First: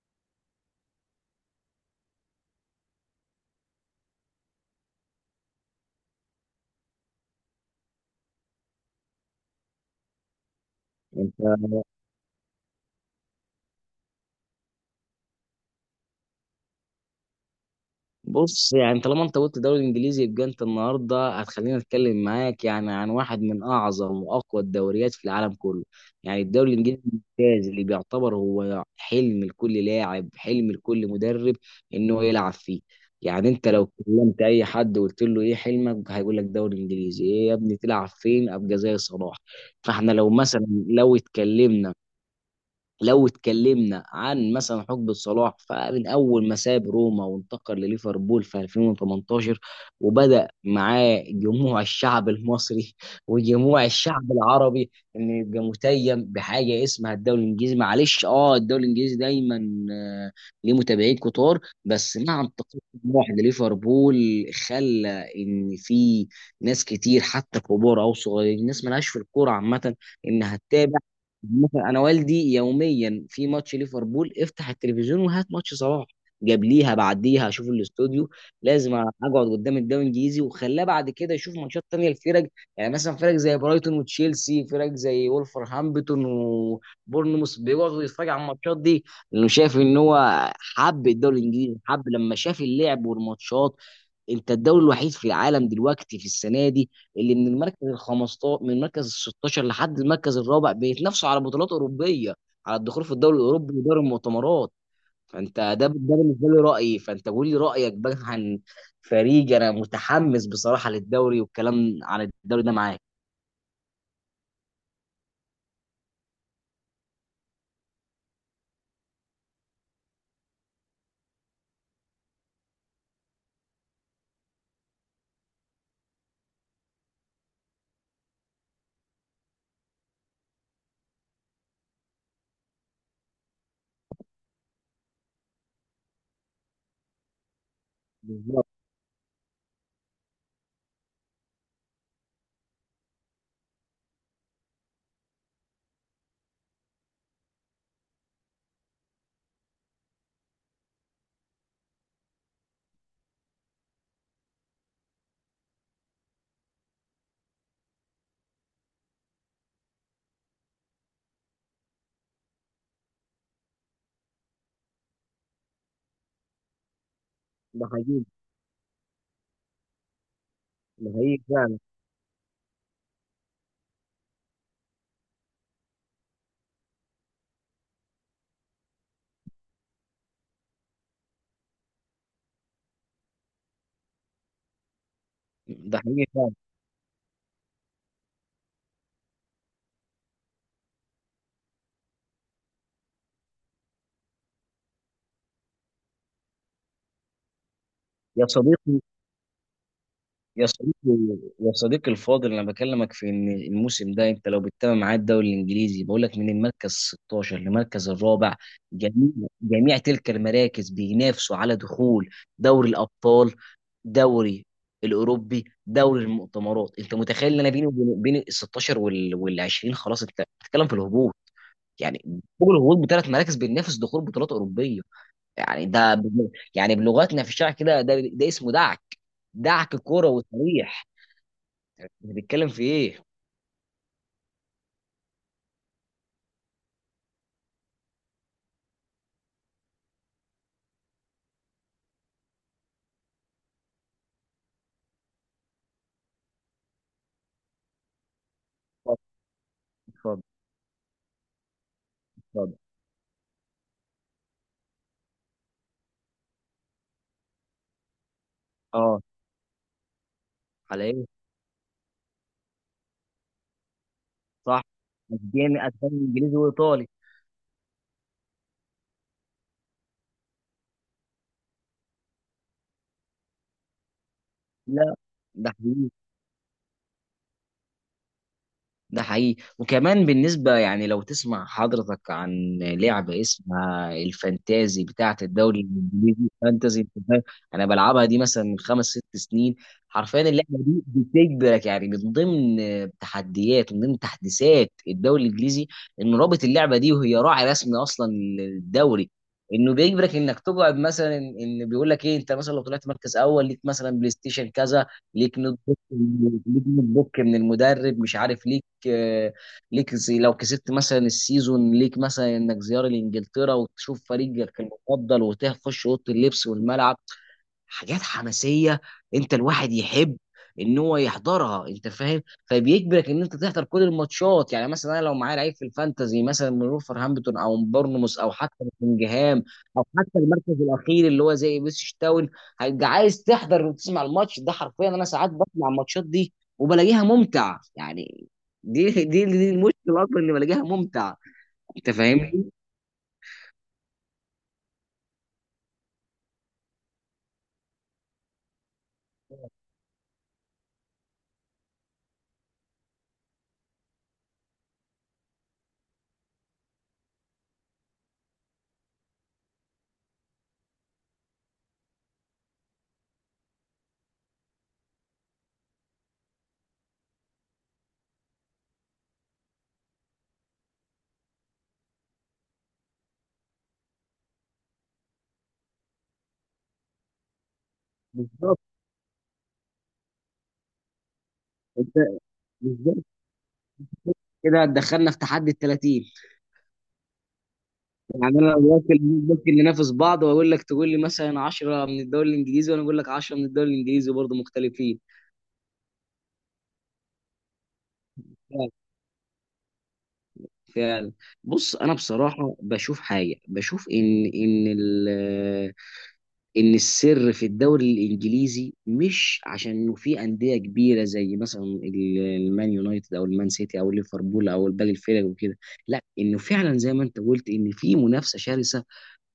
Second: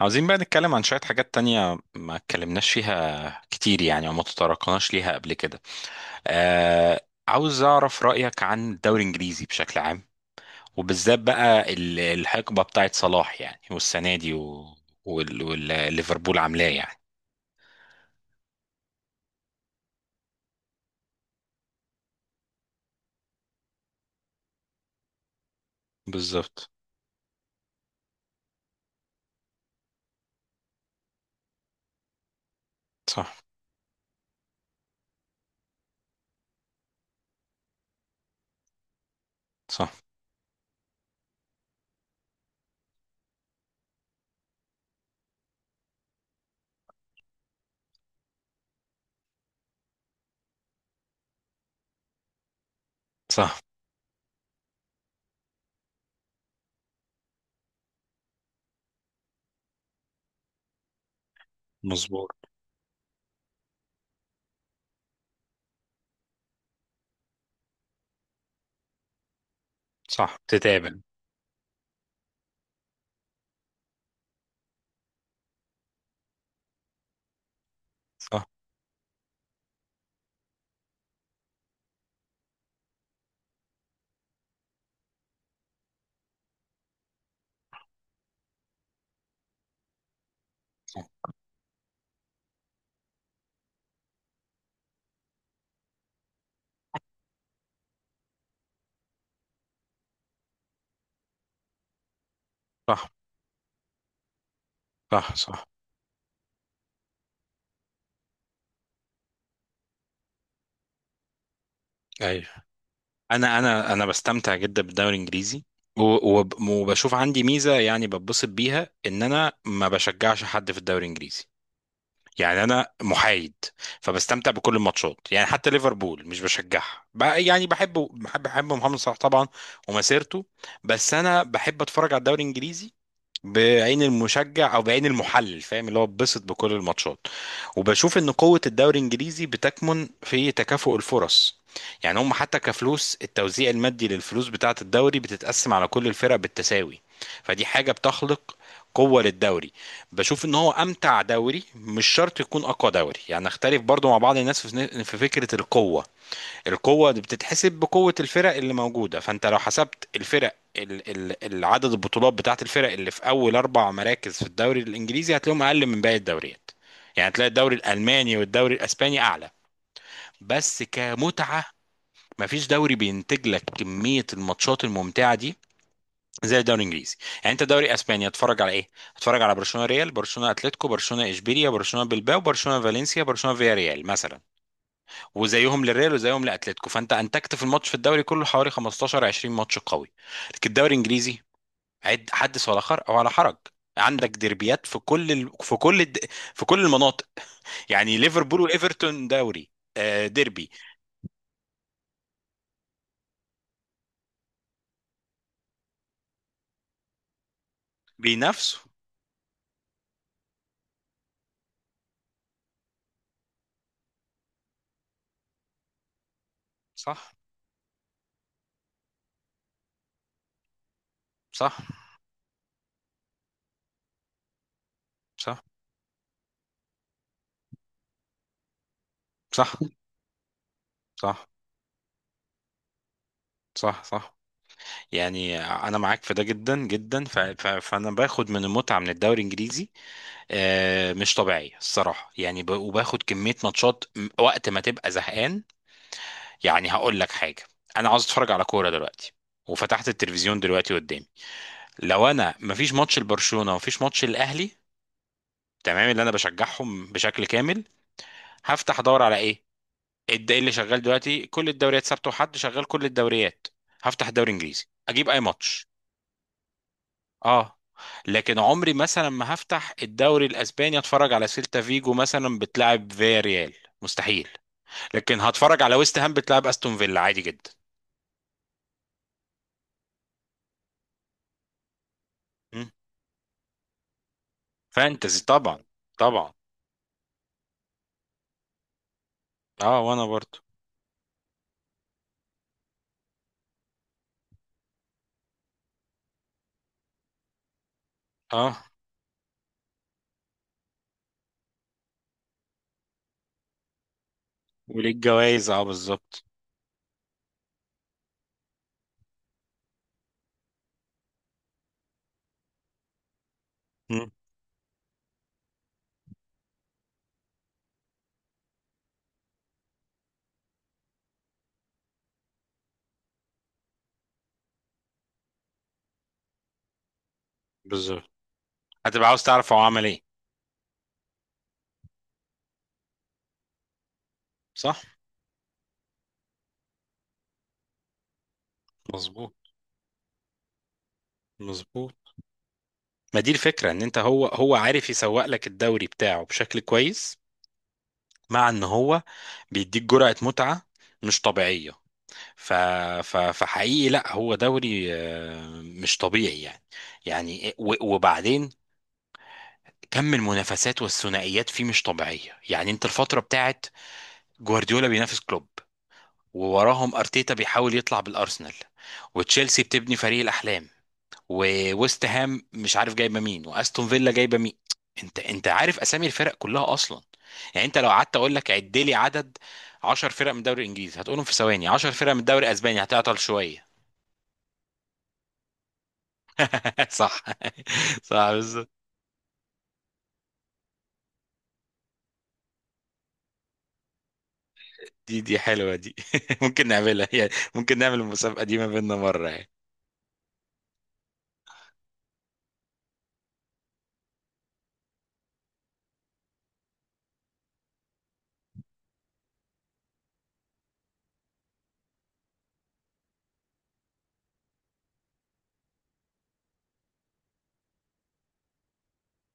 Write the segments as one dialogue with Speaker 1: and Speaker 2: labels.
Speaker 1: عاوزين بقى نتكلم عن شوية حاجات تانية ما اتكلمناش فيها كتير، يعني، وما تطرقناش ليها قبل كده. آه. عاوز أعرف رأيك عن الدوري الإنجليزي بشكل عام. وبالذات
Speaker 2: انت
Speaker 1: بقى الحقبة بتاعت صلاح، يعني، والسنة دي و- والليفربول عاملاه، يعني.
Speaker 2: بص يعني طالما انت قلت دوري انجليزي يبقى انت النهارده هتخليني اتكلم معاك يعني عن واحد من اعظم واقوى الدوريات في العالم كله. يعني
Speaker 1: بالظبط.
Speaker 2: الدوري الانجليزي الممتاز اللي بيعتبر هو حلم لكل لاعب، حلم لكل مدرب انه يلعب فيه.
Speaker 1: صح.
Speaker 2: يعني انت لو كلمت اي حد وقلت له ايه حلمك هيقول لك دوري انجليزي، ايه يا ابني تلعب فين، ابقى زي صلاح.
Speaker 1: صح.
Speaker 2: فاحنا لو مثلا لو اتكلمنا عن مثلا حقبة صلاح، فمن أول ما ساب روما وانتقل لليفربول في 2018 وبدأ معاه جموع الشعب المصري
Speaker 1: صح.
Speaker 2: وجموع الشعب العربي إنه يبقى متيم بحاجة اسمها الدوري الإنجليزي. معلش، أه الدوري الإنجليزي دايما آه، ليه متابعين كتار، بس
Speaker 1: مظبوط.
Speaker 2: مع انتقال جموع لليفربول خلى إن في ناس كتير، حتى كبار أو صغيرين، ناس ملهاش في الكورة عامة
Speaker 1: صح،
Speaker 2: إنها
Speaker 1: تتابع.
Speaker 2: تتابع. مثلا انا والدي يوميا في ماتش ليفربول افتح التلفزيون وهات ماتش صلاح، جابليها بعديها اشوف الاستوديو،
Speaker 1: صح.
Speaker 2: لازم اقعد قدام الدوري الانجليزي. وخلاه بعد كده يشوف ماتشات تانية الفرق، يعني مثلا فرق زي برايتون وتشيلسي، فرق زي وولفرهامبتون وبورنموث، بيقعدوا يتفرج على الماتشات دي لانه شايف ان هو
Speaker 1: صح.
Speaker 2: حب الدوري الانجليزي، حب لما شاف اللعب والماتشات. انت الدوري الوحيد في العالم دلوقتي في السنه دي اللي من المركز ال 15 من المركز ال 16 لحد المركز الرابع بيتنافسوا على بطولات اوروبيه، على الدخول
Speaker 1: صح،
Speaker 2: في الدوري الاوروبي ودوري المؤتمرات.
Speaker 1: صح,
Speaker 2: فانت
Speaker 1: صح.
Speaker 2: ده بالنسبه لي رايي، فانت قول لي رايك بقى عن فريق. انا متحمس بصراحه للدوري والكلام عن
Speaker 1: ايوه.
Speaker 2: الدوري ده معاك.
Speaker 1: انا بستمتع جدا بالدوري الانجليزي. وبشوف عندي ميزه، يعني بتبسط بيها ان انا ما بشجعش حد في الدوري الانجليزي. يعني انا محايد. فبستمتع بكل الماتشات، يعني حتى ليفربول مش بشجعها بقى. يعني بحب محمد صلاح طبعا ومسيرته. بس انا بحب اتفرج على الدوري الانجليزي بعين المشجع او بعين المحلل، فاهم اللي هو بتبسط بكل الماتشات. وبشوف ان قوة
Speaker 2: بالظبط.
Speaker 1: الدوري الانجليزي بتكمن في تكافؤ الفرص. يعني هم حتى كفلوس، التوزيع المادي للفلوس بتاعة الدوري بتتقسم على كل الفرق بالتساوي. فدي حاجة بتخلق قوة للدوري. بشوف ان هو امتع دوري، مش شرط يكون اقوى دوري. يعني اختلف برضو مع بعض الناس في فكرة القوة. القوة دي بتتحسب بقوة الفرق اللي موجودة. فانت لو حسبت الفرق العدد البطولات بتاعت الفرق اللي في اول اربع مراكز في الدوري الانجليزي هتلاقيهم اقل من باقي الدوريات. يعني تلاقي الدوري
Speaker 2: ده حقيقي.
Speaker 1: الالماني والدوري الاسباني اعلى، بس
Speaker 2: ده حقيقي
Speaker 1: كمتعة
Speaker 2: فعلا.
Speaker 1: مفيش دوري بينتج لك كمية الماتشات الممتعة دي زي الدوري الانجليزي. يعني انت دوري اسبانيا اتفرج على ايه؟ اتفرج على برشلونه ريال، برشلونه اتلتيكو، برشلونه اشبيليا، برشلونه بلباو، برشلونه فالنسيا، برشلونه فيا ريال مثلا، وزيهم
Speaker 2: ده
Speaker 1: للريال
Speaker 2: حقيقي
Speaker 1: وزيهم
Speaker 2: فعلا.
Speaker 1: لاتلتيكو. فانت انتجت في الماتش، في الدوري كله حوالي 15 20 ماتش قوي. لكن الدوري الانجليزي، عد، حدث ولا خر ولا حرج. عندك ديربيات في كل ال... في كل الد... في كل المناطق. يعني
Speaker 2: يا
Speaker 1: ليفربول
Speaker 2: صديقي،
Speaker 1: وايفرتون دوري، آه،
Speaker 2: يا
Speaker 1: ديربي،
Speaker 2: صديقي يا صديقي الفاضل، انا بكلمك في ان الموسم ده انت لو بتتابع معايا الدوري الانجليزي، بقول لك من المركز 16 لمركز الرابع
Speaker 1: بينافسوا.
Speaker 2: جميع جميع تلك المراكز بينافسوا على دخول دوري الابطال، دوري الاوروبي، دوري المؤتمرات. انت
Speaker 1: صح.
Speaker 2: متخيل ان انا بيني وبين ال 16 وال 20 خلاص انت بتتكلم في الهبوط.
Speaker 1: صح.
Speaker 2: يعني فوق الهبوط بثلاث مراكز بينافس دخول بطولات اوروبيه.
Speaker 1: صح.
Speaker 2: يعني ده، يعني بلغتنا في الشارع كده ده اسمه دعك،
Speaker 1: صح.
Speaker 2: دعك كوره وتاريخ.
Speaker 1: صح.
Speaker 2: بنتكلم في ايه؟
Speaker 1: صح. صح. يعني انا معاك في ده جدا جدا. فانا باخد من المتعه من الدوري الانجليزي مش طبيعي الصراحه، يعني وباخد كميه ماتشات وقت ما تبقى زهقان. يعني هقول لك حاجه، انا عاوز اتفرج على كوره
Speaker 2: اتفضل.
Speaker 1: دلوقتي وفتحت
Speaker 2: اتفضل.
Speaker 1: التلفزيون دلوقتي قدامي، لو انا
Speaker 2: اتفضل.
Speaker 1: مفيش ماتش لبرشلونه ومفيش ماتش الاهلي، تمام اللي انا بشجعهم بشكل كامل، هفتح
Speaker 2: اه.
Speaker 1: ادور على ايه؟ ايه اللي شغال
Speaker 2: على ايه؟
Speaker 1: دلوقتي؟ كل الدوريات سبت وحد شغال كل الدوريات. هفتح الدوري
Speaker 2: صح.
Speaker 1: الانجليزي اجيب اي ماتش.
Speaker 2: اسباني، اسباني، انجليزي وايطالي.
Speaker 1: اه. لكن عمري مثلا ما هفتح الدوري الاسباني اتفرج على سيلتا فيجو مثلا بتلعب فيا ريال، مستحيل.
Speaker 2: لا،
Speaker 1: لكن
Speaker 2: ده
Speaker 1: هتفرج على
Speaker 2: حقيقي.
Speaker 1: ويست هام بتلعب استون فيلا عادي جدا.
Speaker 2: ده حقيقي وكمان بالنسبة، يعني لو تسمع حضرتك عن
Speaker 1: مم.
Speaker 2: لعبة اسمها الفانتازي بتاعة
Speaker 1: فانتزي
Speaker 2: الدوري
Speaker 1: طبعا.
Speaker 2: الإنجليزي،
Speaker 1: طبعا.
Speaker 2: فانتازي، أنت فاهم؟ أنا بلعبها دي مثلا من خمس ست سنين.
Speaker 1: اه، وانا
Speaker 2: حرفيا
Speaker 1: برضو.
Speaker 2: اللعبة دي بتجبرك، يعني من ضمن تحديات ومن ضمن تحديثات الدوري الإنجليزي إنه رابط اللعبة دي وهي راعي رسمي أصلا
Speaker 1: اه،
Speaker 2: للدوري، انه بيجبرك انك تقعد مثلا إن بيقول لك ايه، انت مثلا لو طلعت مركز اول ليك مثلا بلاي ستيشن كذا،
Speaker 1: وليه
Speaker 2: ليك
Speaker 1: الجوائز،
Speaker 2: نوت
Speaker 1: اه
Speaker 2: بوك،
Speaker 1: بالظبط.
Speaker 2: من المدرب مش عارف ليه آه، ليك، زي لو كسبت مثلا السيزون ليك مثلا انك زياره لانجلترا وتشوف
Speaker 1: مم.
Speaker 2: فريقك المفضل وتخش اوضه اللبس والملعب. حاجات حماسيه انت الواحد يحب ان هو يحضرها، انت فاهم؟ فبيجبرك ان انت تحضر كل الماتشات. يعني مثلا انا لو معايا لعيب في الفانتازي مثلا من ولفرهامبتون او من
Speaker 1: بالظبط،
Speaker 2: بورنموث او حتى من
Speaker 1: هتبقى عاوز
Speaker 2: نوتنجهام
Speaker 1: تعرف هو عمل
Speaker 2: او
Speaker 1: ايه.
Speaker 2: حتى المركز الاخير اللي هو زي بيسش تاون، هيبقى عايز تحضر وتسمع الماتش ده.
Speaker 1: صح.
Speaker 2: حرفيا انا ساعات بسمع الماتشات دي وبلاقيها ممتع يعني. دي دي
Speaker 1: مظبوط.
Speaker 2: دي المشكله اصلا اني بلاقيها ممتع. انت
Speaker 1: مظبوط.
Speaker 2: فاهمني؟
Speaker 1: ما دي الفكرة، ان انت هو عارف يسوق لك الدوري بتاعه بشكل كويس، مع ان هو بيديك جرعة متعة مش طبيعية. ف... فحقيقي، لا هو دوري مش طبيعي يعني. يعني وبعدين كم المنافسات والثنائيات فيه مش طبيعية. يعني انت الفترة بتاعت جوارديولا بينافس كلوب، ووراهم ارتيتا بيحاول يطلع بالارسنال، وتشيلسي بتبني فريق الاحلام، وويست هام مش عارف جايبه مين، واستون فيلا جايبه مين. انت عارف اسامي الفرق كلها اصلا. يعني انت لو قعدت اقول لك
Speaker 2: بالظبط.
Speaker 1: عد لي عدد 10 فرق من الدوري الانجليزي هتقولهم في ثواني، 10
Speaker 2: انت
Speaker 1: فرق من الدوري الاسباني
Speaker 2: بالظبط
Speaker 1: هتعطل شويه.
Speaker 2: كده دخلنا في تحدي ال 30.
Speaker 1: صح. صح،
Speaker 2: يعني انا
Speaker 1: بالظبط.
Speaker 2: ممكن ننافس بعض واقول لك تقول لي مثلا 10 من الدوري الانجليزي وانا اقول لك 10 من الدوري الانجليزي برضه مختلفين.
Speaker 1: دي حلوة دي. ممكن نعملها، يعني ممكن نعمل المسابقة دي ما
Speaker 2: فعلا.
Speaker 1: بيننا مرة، يعني.
Speaker 2: فعلا. بص انا بصراحه بشوف حاجه، بشوف ان السر في الدوري الانجليزي مش عشان انه في انديه كبيره زي مثلا المان يونايتد او المان سيتي او ليفربول او باقي الفرق وكده، لا، انه فعلا زي ما انت قلت ان في منافسه شرسه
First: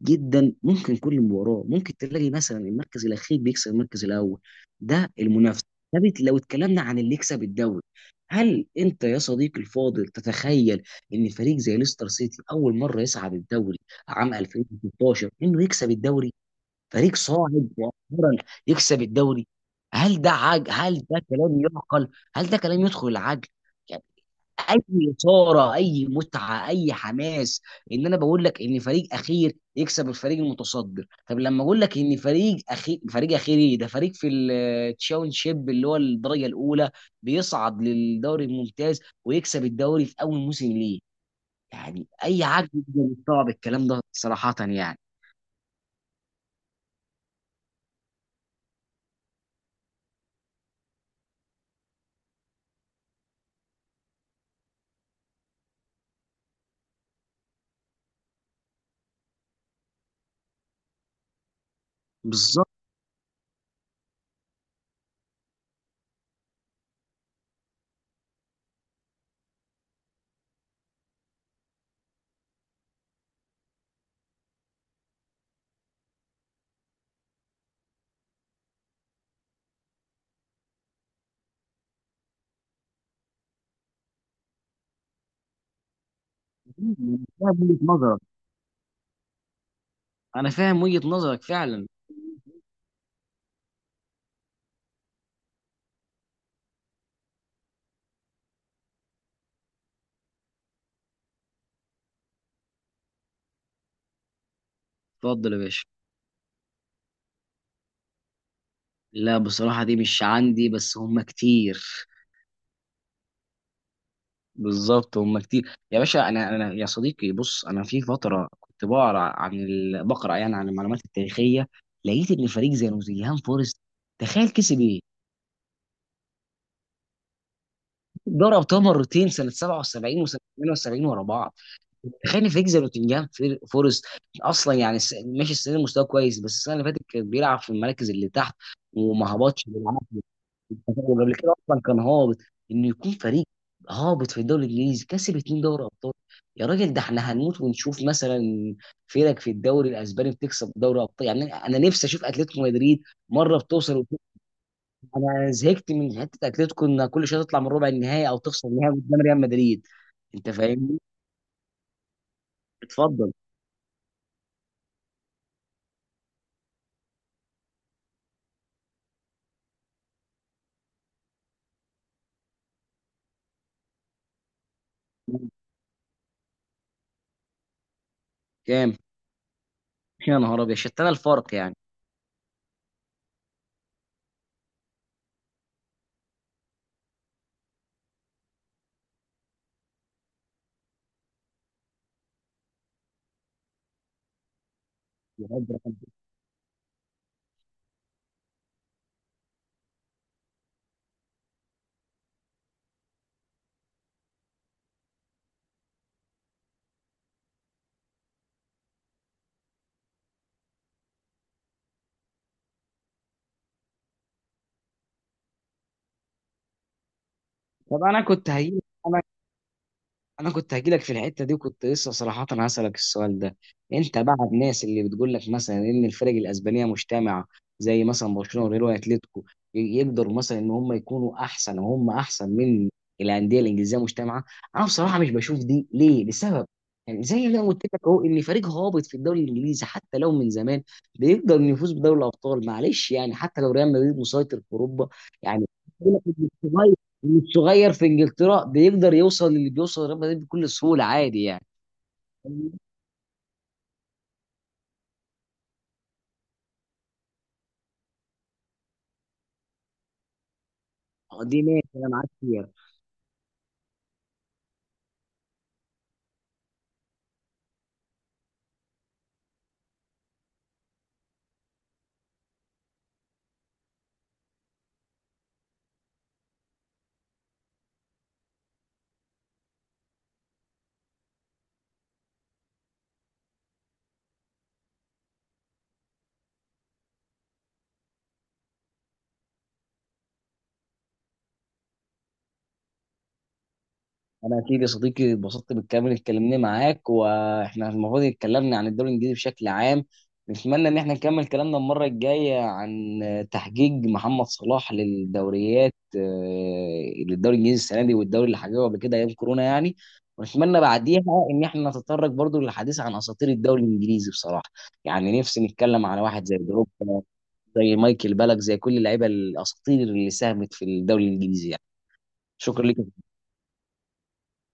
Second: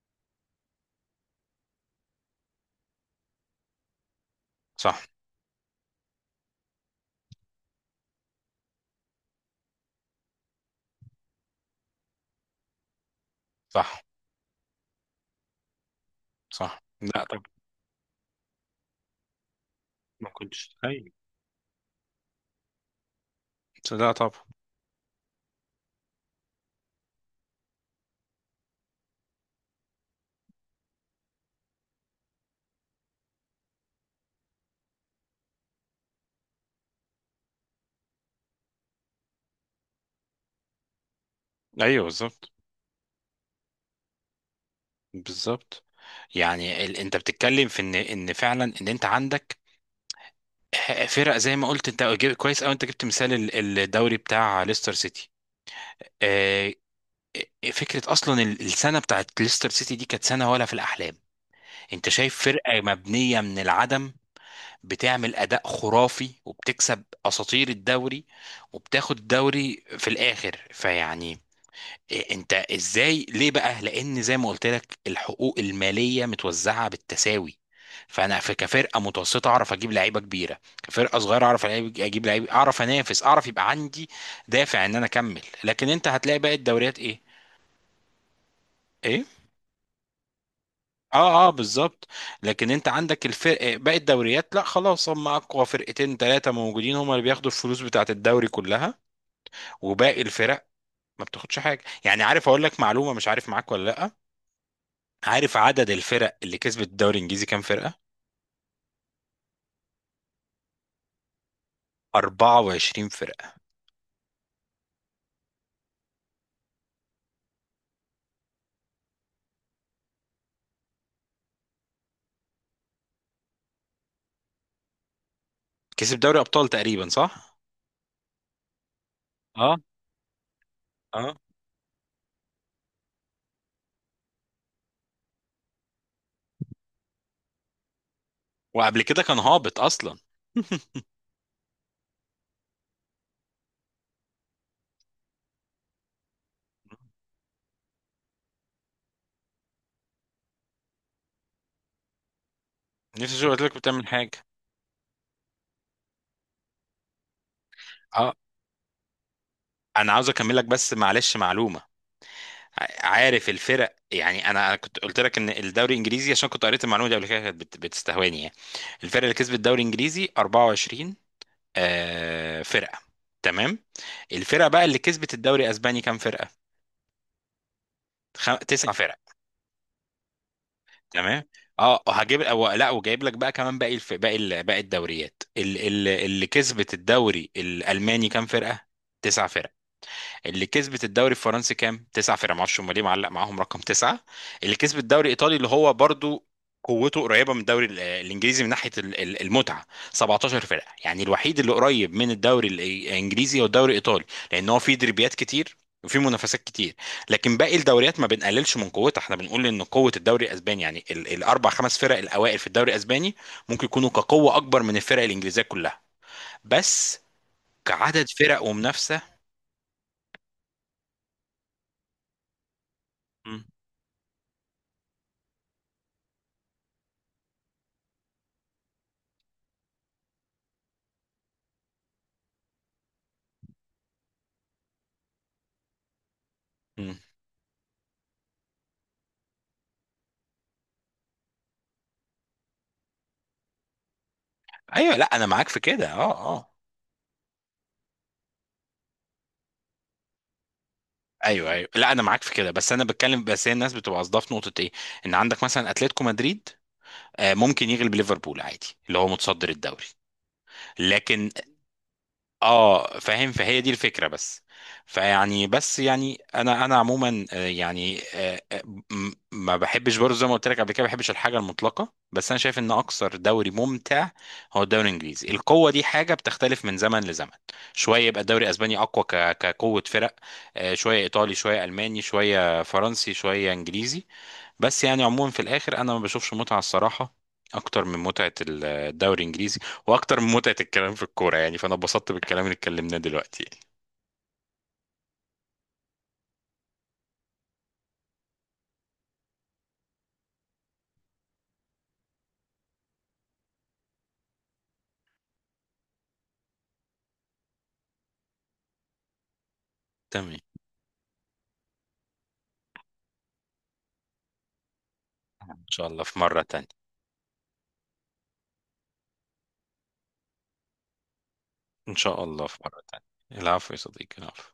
Speaker 2: جدا، ممكن كل مباراه ممكن تلاقي مثلا المركز الاخير بيكسب المركز الاول،
Speaker 1: صح.
Speaker 2: ده المنافسه. طب لو اتكلمنا عن اللي يكسب الدوري، هل انت يا صديقي الفاضل تتخيل ان فريق زي ليستر سيتي اول مره يصعد الدوري
Speaker 1: صح.
Speaker 2: عام 2016 انه يكسب الدوري؟
Speaker 1: صح.
Speaker 2: فريق
Speaker 1: لا طب،
Speaker 2: صاعد مؤخرا يكسب الدوري.
Speaker 1: ما كنتش.
Speaker 2: هل
Speaker 1: ايوه.
Speaker 2: ده كلام يعقل؟ هل ده كلام يدخل العقل يعني؟
Speaker 1: لا طب.
Speaker 2: اي اثاره، اي متعه، اي حماس، ان انا بقول لك ان فريق اخير يكسب الفريق المتصدر. طب لما اقول لك ان فريق اخير، فريق اخير ايه ده، فريق في التشاونشيب اللي هو الدرجه الاولى بيصعد للدوري الممتاز ويكسب الدوري في اول موسم ليه،
Speaker 1: ايوه،
Speaker 2: يعني اي
Speaker 1: بالظبط.
Speaker 2: عقل يقدر يستوعب الكلام ده صراحه يعني؟
Speaker 1: بالظبط. يعني، انت بتتكلم في ان فعلا ان انت عندك فرق، زي ما قلت انت كويس، او انت جبت مثال الدوري بتاع ليستر سيتي. آه، فكرة، أصلا السنة بتاعت ليستر سيتي دي كانت سنة ولا في الأحلام. أنت شايف
Speaker 2: بالظبط.
Speaker 1: فرقة مبنية من العدم بتعمل اداء خرافي وبتكسب اساطير الدوري وبتاخد الدوري في الاخر. فيعني إيه؟ انت ازاي ليه بقى؟ لان زي ما قلت لك الحقوق الماليه متوزعه بالتساوي، فانا في كفرقه متوسطه اعرف اجيب لعيبه كبيره، كفرقه صغيره اعرف اجيب لعيبه، اعرف انافس، اعرف يبقى عندي دافع ان انا اكمل. لكن انت هتلاقي باقي الدوريات
Speaker 2: أنا
Speaker 1: ايه؟
Speaker 2: فاهم وجهه نظرك.
Speaker 1: ايه؟
Speaker 2: انا فاهم وجهه نظرك
Speaker 1: اه، اه،
Speaker 2: فعلا.
Speaker 1: بالظبط. لكن انت عندك الفرق باقي الدوريات، لا خلاص هم اقوى فرقتين ثلاثه موجودين هم اللي بياخدوا الفلوس بتاعه الدوري كلها، وباقي الفرق ما بتاخدش حاجه. يعني عارف، اقول لك معلومه، مش عارف معاك ولا لا.
Speaker 2: اتفضل
Speaker 1: عارف
Speaker 2: يا باشا.
Speaker 1: عدد الفرق اللي كسبت الدوري الانجليزي كام فرقه؟
Speaker 2: لا بصراحه دي مش عندي، بس هم كتير.
Speaker 1: 24 فرقه.
Speaker 2: بالظبط هم كتير يا باشا. انا يا صديقي، بص انا في فتره كنت بقرا عن بقرا يعني عن المعلومات التاريخيه، لقيت ان فريق زي نوتنجهام فورست تخيل كسب ايه؟
Speaker 1: كسب دوري ابطال تقريبا، صح.
Speaker 2: دوري ابطال مرتين، سنه
Speaker 1: اه.
Speaker 2: 77 وسنه 78 ورا
Speaker 1: اه.
Speaker 2: بعض. تخيل ان فريق زي نوتنجهام فورست اصلا، يعني ماشي السنه دي مستواه كويس، بس السنه اللي فاتت كان بيلعب في المراكز اللي تحت
Speaker 1: وقبل كده
Speaker 2: وما
Speaker 1: كان
Speaker 2: هبطش
Speaker 1: هابط اصلا.
Speaker 2: بالعافيه، وقبل كده اصلا كان هابط. انه يكون فريق هابط في الدوري الانجليزي كسب اتنين دوري ابطال! يا راجل ده احنا هنموت ونشوف مثلا فرق في الدوري الاسباني بتكسب دوري ابطال. يعني انا نفسي اشوف اتلتيكو مدريد
Speaker 1: نفسي اشوف،
Speaker 2: مره
Speaker 1: قلت لك
Speaker 2: بتوصل
Speaker 1: بتعمل
Speaker 2: وبتكسب.
Speaker 1: حاجه.
Speaker 2: انا زهقت من حته اتلتيكو انها كل شويه تطلع من ربع النهائي
Speaker 1: اه.
Speaker 2: او تخسر النهائي قدام ريال مدريد.
Speaker 1: انا عاوز
Speaker 2: انت
Speaker 1: اكمل لك بس
Speaker 2: فاهمني؟
Speaker 1: معلش، معلومه.
Speaker 2: اتفضل.
Speaker 1: عارف الفرق، يعني انا كنت قلت لك ان الدوري الانجليزي، عشان كنت قريت المعلومه دي قبل كده كانت بتستهواني يعني. الفرق اللي كسبت الدوري الانجليزي 24 فرقه. تمام. الفرقه بقى اللي كسبت الدوري الاسباني كام فرقه؟ تسع
Speaker 2: كام؟
Speaker 1: فرق.
Speaker 2: يا نهار ابيض، شتان
Speaker 1: تمام.
Speaker 2: الفرق يعني.
Speaker 1: اه، هجيب أو لا وجايب لك بقى كمان باقي الدوريات. اللي كسبت الدوري الالماني كام فرقه؟ تسع فرق. اللي كسبت الدوري الفرنسي كام؟ تسعة فرق، معرفش هم ليه معلق معاهم رقم تسعة. اللي كسب الدوري الإيطالي، اللي هو برضو قوته قريبة من الدوري الإنجليزي من ناحية المتعة، 17 فرقة. يعني الوحيد اللي قريب من الدوري الإنجليزي هو الدوري الإيطالي، لأن هو فيه دربيات كتير وفي منافسات كتير. لكن باقي الدوريات ما بنقللش من قوتها، احنا بنقول ان قوه الدوري الاسباني يعني الاربع خمس فرق الاوائل في الدوري الاسباني ممكن يكونوا كقوه اكبر من الفرق الانجليزيه كلها، بس
Speaker 2: طب انا
Speaker 1: كعدد
Speaker 2: كنت
Speaker 1: فرق
Speaker 2: هجيب،
Speaker 1: ومنافسه.
Speaker 2: انا كنت هجيلك في الحته دي وكنت لسه صراحه هسألك السؤال ده. انت بقى الناس اللي بتقول لك مثلا ان الفرق الاسبانيه مجتمعه زي مثلا برشلونه وريال واتليتيكو يقدروا مثلا ان هم يكونوا احسن، وهم احسن من الانديه الانجليزيه مجتمعه. انا بصراحه مش بشوف دي ليه، لسبب،
Speaker 1: مم.
Speaker 2: يعني زي ما أنا قلت لك اهو ان فريق هابط في الدوري الانجليزي حتى لو من زمان بيقدر إنه يفوز بدوري الابطال، معلش يعني حتى لو ريال مدريد مسيطر في اوروبا.
Speaker 1: ايوه، لا انا
Speaker 2: يعني
Speaker 1: معاك في كده، اه، اه.
Speaker 2: والصغير في انجلترا بيقدر يوصل للي بيوصل ريال مدريد بكل سهوله، عادي يعني.
Speaker 1: ايوه، ايوه، لا انا معاك في كده، بس انا بتكلم، بس هي الناس بتبقى قصدها في نقطه ايه، ان عندك مثلا اتلتيكو مدريد ممكن يغلب ليفربول عادي، اللي هو متصدر الدوري. لكن
Speaker 2: دي ماشي انا معاك فيها.
Speaker 1: اه فاهم، فهي دي الفكره بس. فيعني بس يعني انا عموما، يعني، ما بحبش برضه، زي ما قلت لك قبل كده ما بحبش الحاجه المطلقه، بس انا شايف ان اكثر دوري ممتع هو الدوري الانجليزي. القوه دي حاجه بتختلف من زمن لزمن، شويه يبقى الدوري الاسباني اقوى كقوه فرق، شويه ايطالي، شويه الماني، شويه فرنسي، شويه انجليزي. بس يعني عموما في الاخر انا ما بشوفش متعه الصراحه اكتر من متعه الدوري الانجليزي، واكتر من متعه الكلام في الكوره. يعني فانا اتبسطت بالكلام اللي اتكلمناه دلوقتي.
Speaker 2: انا اكيد يا صديقي اتبسطت بالكلام اللي اتكلمناه معاك، واحنا المفروض اتكلمنا عن الدوري الانجليزي بشكل عام. نتمنى ان احنا نكمل كلامنا المره الجايه عن تحقيق محمد صلاح للدوريات، للدوري الانجليزي السنه دي، والدوري اللي حققه قبل كده ايام كورونا يعني.
Speaker 1: تمام.
Speaker 2: ونتمنى بعديها ان احنا نتطرق برضو للحديث عن اساطير الدوري الانجليزي بصراحه. يعني نفسي
Speaker 1: ان
Speaker 2: نتكلم
Speaker 1: شاء
Speaker 2: على
Speaker 1: الله في
Speaker 2: واحد زي
Speaker 1: مره تانية.
Speaker 2: دروب، زي مايكل بالك، زي كل اللعيبه الاساطير اللي ساهمت في الدوري الانجليزي يعني.
Speaker 1: ان شاء الله في
Speaker 2: شكرا
Speaker 1: مره
Speaker 2: لك.
Speaker 1: تانية. العفو يا صديقي، العفو.